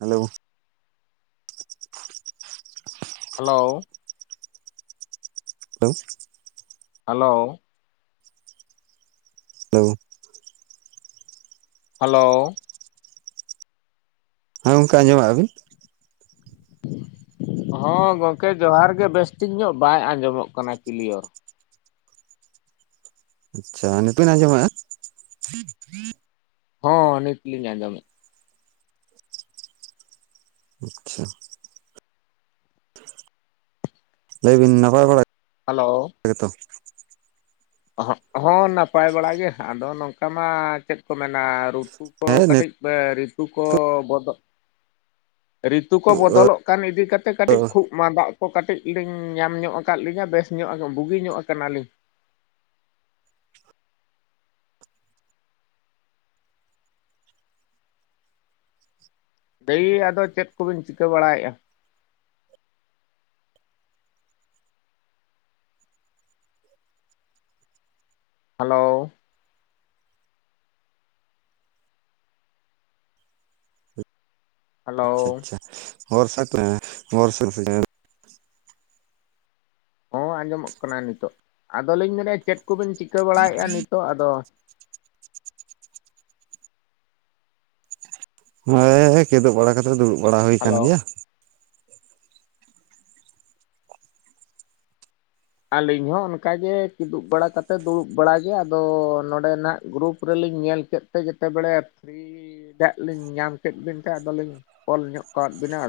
Hello hello hello hello ᱞᱟᱹᱣᱩ hello ᱦᱮᱸ ᱜᱚᱝᱠᱮ ᱟᱸᱡᱚᱢᱮᱜ-ᱟ ᱵᱤᱱ? ᱦᱚᱸ ᱜᱚᱝᱠᱮ ᱡᱚᱦᱟᱨ ᱜᱮ ᱵᱮᱥ ᱴᱷᱤᱠ ᱧᱚᱜ ᱵᱟᱭ ᱟᱸᱡᱚᱢᱚᱜ ᱠᱟᱱᱟ ᱠᱞᱤᱭᱚᱨ ᱟᱪᱪᱷᱟ ᱱᱤᱛᱵᱤᱱ ᱟᱸᱡᱚᱢᱮᱜ-ᱟ? ᱦᱚᱸ ᱱᱤᱛᱞᱤᱧ ᱟᱸᱡᱚᱢᱮᱫ ᱟᱪᱪᱷᱟ ᱞᱟᱹᱭᱵᱤᱱ ᱱᱟᱯᱟᱭ ᱵᱟᱲᱟ? ᱦᱟᱞᱳ ᱦᱮ ᱛᱚ ᱚᱦᱚᱜ ᱦᱚᱸ ᱱᱟᱯᱟᱭ ᱵᱟᱲᱟ ᱜᱮ ᱟᱫᱚ ᱱᱚᱝᱠᱟ ᱢᱟ ᱪᱮᱫ ᱠᱚ ᱢᱮᱱᱟ ᱨᱩᱛᱩ ᱠᱚ ᱦᱮᱸ ᱠᱟᱹᱴᱤᱡ ᱱᱤᱛᱚᱜ ᱯᱮ ᱨᱤᱛᱩ ᱠᱚ ᱵᱚᱫᱚ, ᱨᱤᱛᱩ ᱠᱚ ᱵᱚᱫᱚᱞᱚᱜ ᱠᱟᱱ ᱤᱫᱤ ᱠᱟᱛᱮ ᱠᱟᱹᱴᱤᱡ ᱠᱷᱩᱜ ᱢᱟ ᱫᱟᱜ ᱠᱚ ᱠᱟᱹᱴᱤᱡ ᱞᱤᱧ ᱧᱟᱢ ᱧᱚᱜ ᱠᱟᱫ ᱞᱤᱧᱟᱹ ᱵᱮᱥ ᱧᱚᱜ ᱵᱩᱜᱤ ᱧᱚᱜ ᱠᱟᱱᱟᱞᱤᱧ ᱫᱮᱹᱭ ᱟᱫᱚ ᱪᱮᱫ ᱠᱚᱵᱤᱱ ᱪᱤᱠᱟᱹ ᱵᱟᱲᱟᱭᱮᱜ-ᱟ? ᱦᱟᱞᱳ ᱦᱮᱞᱳ ᱟᱪᱪᱷᱟ ᱟᱪᱪᱷᱟ ᱦᱚᱸ ᱟᱸᱡᱚᱢᱚᱜ ᱠᱟᱱᱟ ᱱᱤᱛᱚᱜ ᱟᱫᱚᱞᱤᱧ ᱢᱮᱱᱮᱫᱼᱟ ᱪᱮᱫ ᱠᱚᱵᱮᱱ ᱪᱤᱠᱟᱹ ᱵᱟᱲᱟᱭᱮᱫᱼᱟ ᱱᱤᱛᱚᱜ ᱟᱫᱚ? ᱦᱮᱸ ᱠᱮᱫᱚᱜ ᱵᱟᱲᱟ ᱠᱟᱛᱮᱫ ᱫᱩᱲᱩᱵ ᱵᱟᱲᱟ ᱦᱩᱭ ᱦᱮᱞᱳ ᱟᱠᱟᱱ ᱜᱮᱭᱟ᱾ ᱟᱹᱞᱤᱧ ᱦᱚᱸ ᱚᱱᱠᱟᱜ ᱜᱮ ᱠᱤᱫᱩᱵ ᱵᱟᱲᱟ ᱠᱟᱛᱮ ᱫᱩᱲᱩᱵ ᱵᱟᱲᱟᱜ ᱜᱮ ᱟᱫᱚ ᱱᱚᱰᱮ ᱱᱟᱜ ᱜᱨᱩᱯ ᱨᱮᱞᱤᱧ ᱧᱮᱞ ᱠᱮᱫᱼᱼ ᱛᱮ ᱡᱮᱛᱮ ᱵᱮᱲᱮ ᱯᱷᱨᱤ ᱦᱟᱜ ᱞᱤᱧ ᱧᱟᱢ ᱠᱮᱫ ᱵᱤᱱᱛᱮ ᱟᱫᱚᱞᱤᱧ ᱠᱚᱞ ᱧᱚᱜ ᱟᱠᱟᱫ ᱵᱤᱱᱟᱫᱚ᱾